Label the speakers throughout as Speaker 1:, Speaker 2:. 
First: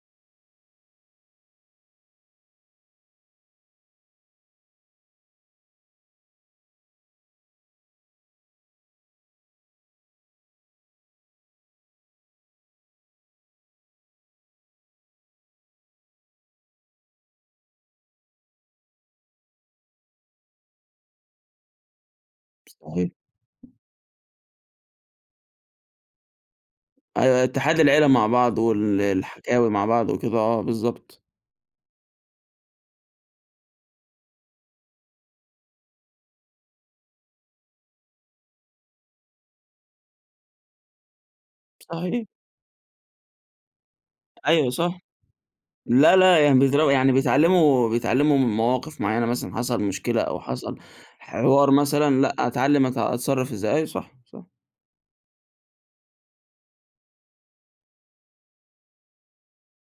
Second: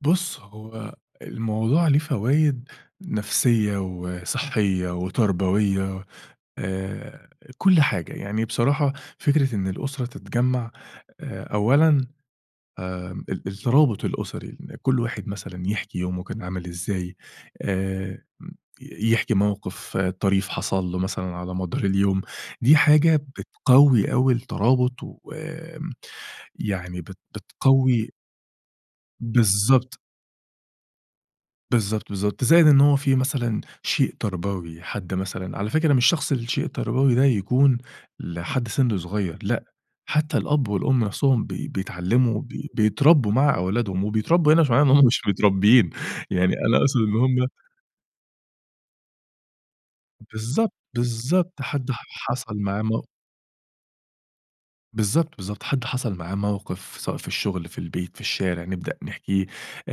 Speaker 1: بُص، هو الموضوع ليه فوايد نفسية وصحية وتربوية، آآ، كل حاجة. يعني بصراحة فكرة إن الأسرة تتجمع، أولًا آآ، ال الترابط الأسري، إن كل واحد مثلًا يحكي يومه كان عامل إزاي، آآ، م يحكي موقف طريف حصل له مثلًا على مدار اليوم. دي
Speaker 2: صحيح.
Speaker 1: حاجة بتقوي أوي الترابط ويعني بت
Speaker 2: أيوه، اتحاد العيلة
Speaker 1: بتقوي
Speaker 2: مع بعض وال الحكاوي مع
Speaker 1: بالضبط.
Speaker 2: بعض وكده آه، بالضبط.
Speaker 1: بالضبط، بالضبط، زائد إن هو في مثلًا شيء تربوي، حد مثلًا، على فكرة مش شخص الشيء التربوي ده يكون لحد سن صغير، لأ، حتى الأب والأم نفسهم بي
Speaker 2: صحيح.
Speaker 1: بيتعلموا، ب بيتربوا مع أولادهم، وبيتربوا هنا
Speaker 2: أيو، ه
Speaker 1: مش معناه إن
Speaker 2: صح.
Speaker 1: هٌم مش متربيين،
Speaker 2: لا لأ،
Speaker 1: يعني
Speaker 2: يعني
Speaker 1: أنا
Speaker 2: بيزرع
Speaker 1: أقصد
Speaker 2: يعني
Speaker 1: إن هُم
Speaker 2: بيتعلموا بيتعلموا من مواقف معينة مثلًا حصل مشكلة أو
Speaker 1: بالضبط،
Speaker 2: حصل
Speaker 1: بالضبط،
Speaker 2: حوار
Speaker 1: حد ح
Speaker 2: مثلًا، لأ،
Speaker 1: حصَل معاه
Speaker 2: أتعلم أت
Speaker 1: مو
Speaker 2: أتصرف إزاي. أيوه صح، صح.
Speaker 1: بالضبط، بالضبط. حد حصل معاه موقف، سواء في الشغل، في البيت، في الشارع، نبدأ نحكيه.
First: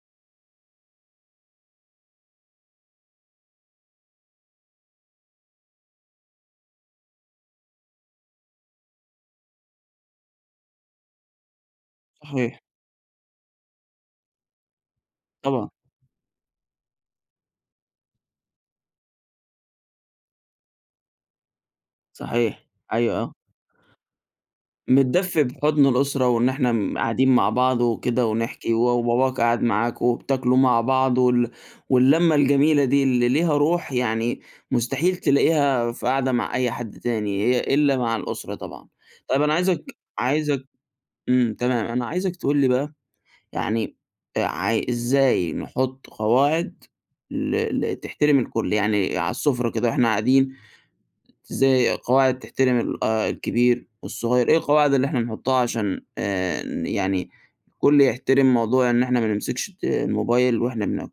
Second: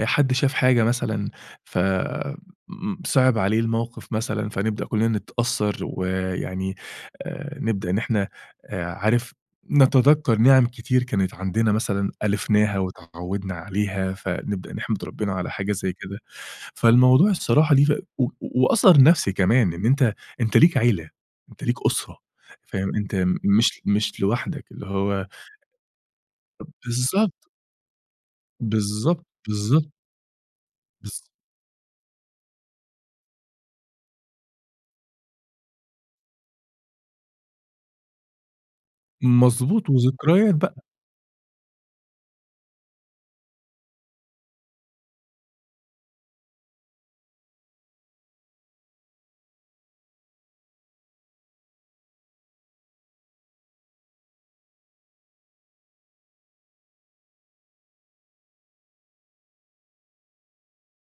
Speaker 1: حد شاف حاجة مثلًا فصِعب عليه الموقف مثلًا، فنبدأ كلنا نتأثر، ويعني آآ، نبدأ إن إحنا عارف، نتذكَّر نِعَم كتير كانت عندنا مثلًا
Speaker 2: صحيح.
Speaker 1: ألفناها واتعودنا عليها، فنبدأ نحمد ربنا على
Speaker 2: طبعًا.
Speaker 1: حاجة زي كده. فالموضوع الصراحة ليه فا و وأثر نفسي كمان، إن أنت أنت ليك عيلة، أنت ليك أسرة
Speaker 2: صحيح.
Speaker 1: فاهم،
Speaker 2: أيوه،
Speaker 1: أنت
Speaker 2: آه.
Speaker 1: مش مش لوحدك اللي هو
Speaker 2: متدفّي بحضن الأسرة وإن إحنا قاعدين مع
Speaker 1: بالضبط.
Speaker 2: بعض وكده ونحكي، و
Speaker 1: بالضبط،
Speaker 2: وباباك قاعد
Speaker 1: بالضبط.
Speaker 2: معاكم وبتاكلوا مع بعض
Speaker 1: بالض
Speaker 2: وال واللمّة الجميلة دي، اللي ليها روح يعني مستحيل تلاقيها في قعدة مع أي حد تاني، هي إلّا مع الأسرة طبعًا. طيب، أنا عايزَك
Speaker 1: مضبوط وذكريات
Speaker 2: عايزَك
Speaker 1: بقى.
Speaker 2: إمم، تمام، أنا عايزَك تقول لي بقى، يعني عاي إزاي نحط قواعد ل ل تحترم الكل؟ يعني على السفرة كده وإحنا قاعدين، زي قواعد تحترم ال آآ، الكبير والصغير. إيه القواعد اللي إحنا نحطها علشان آآ، يعني كل يحترم موضوع إن إحنا ما نمسكش الت الموبايل وإحنا بناكل؟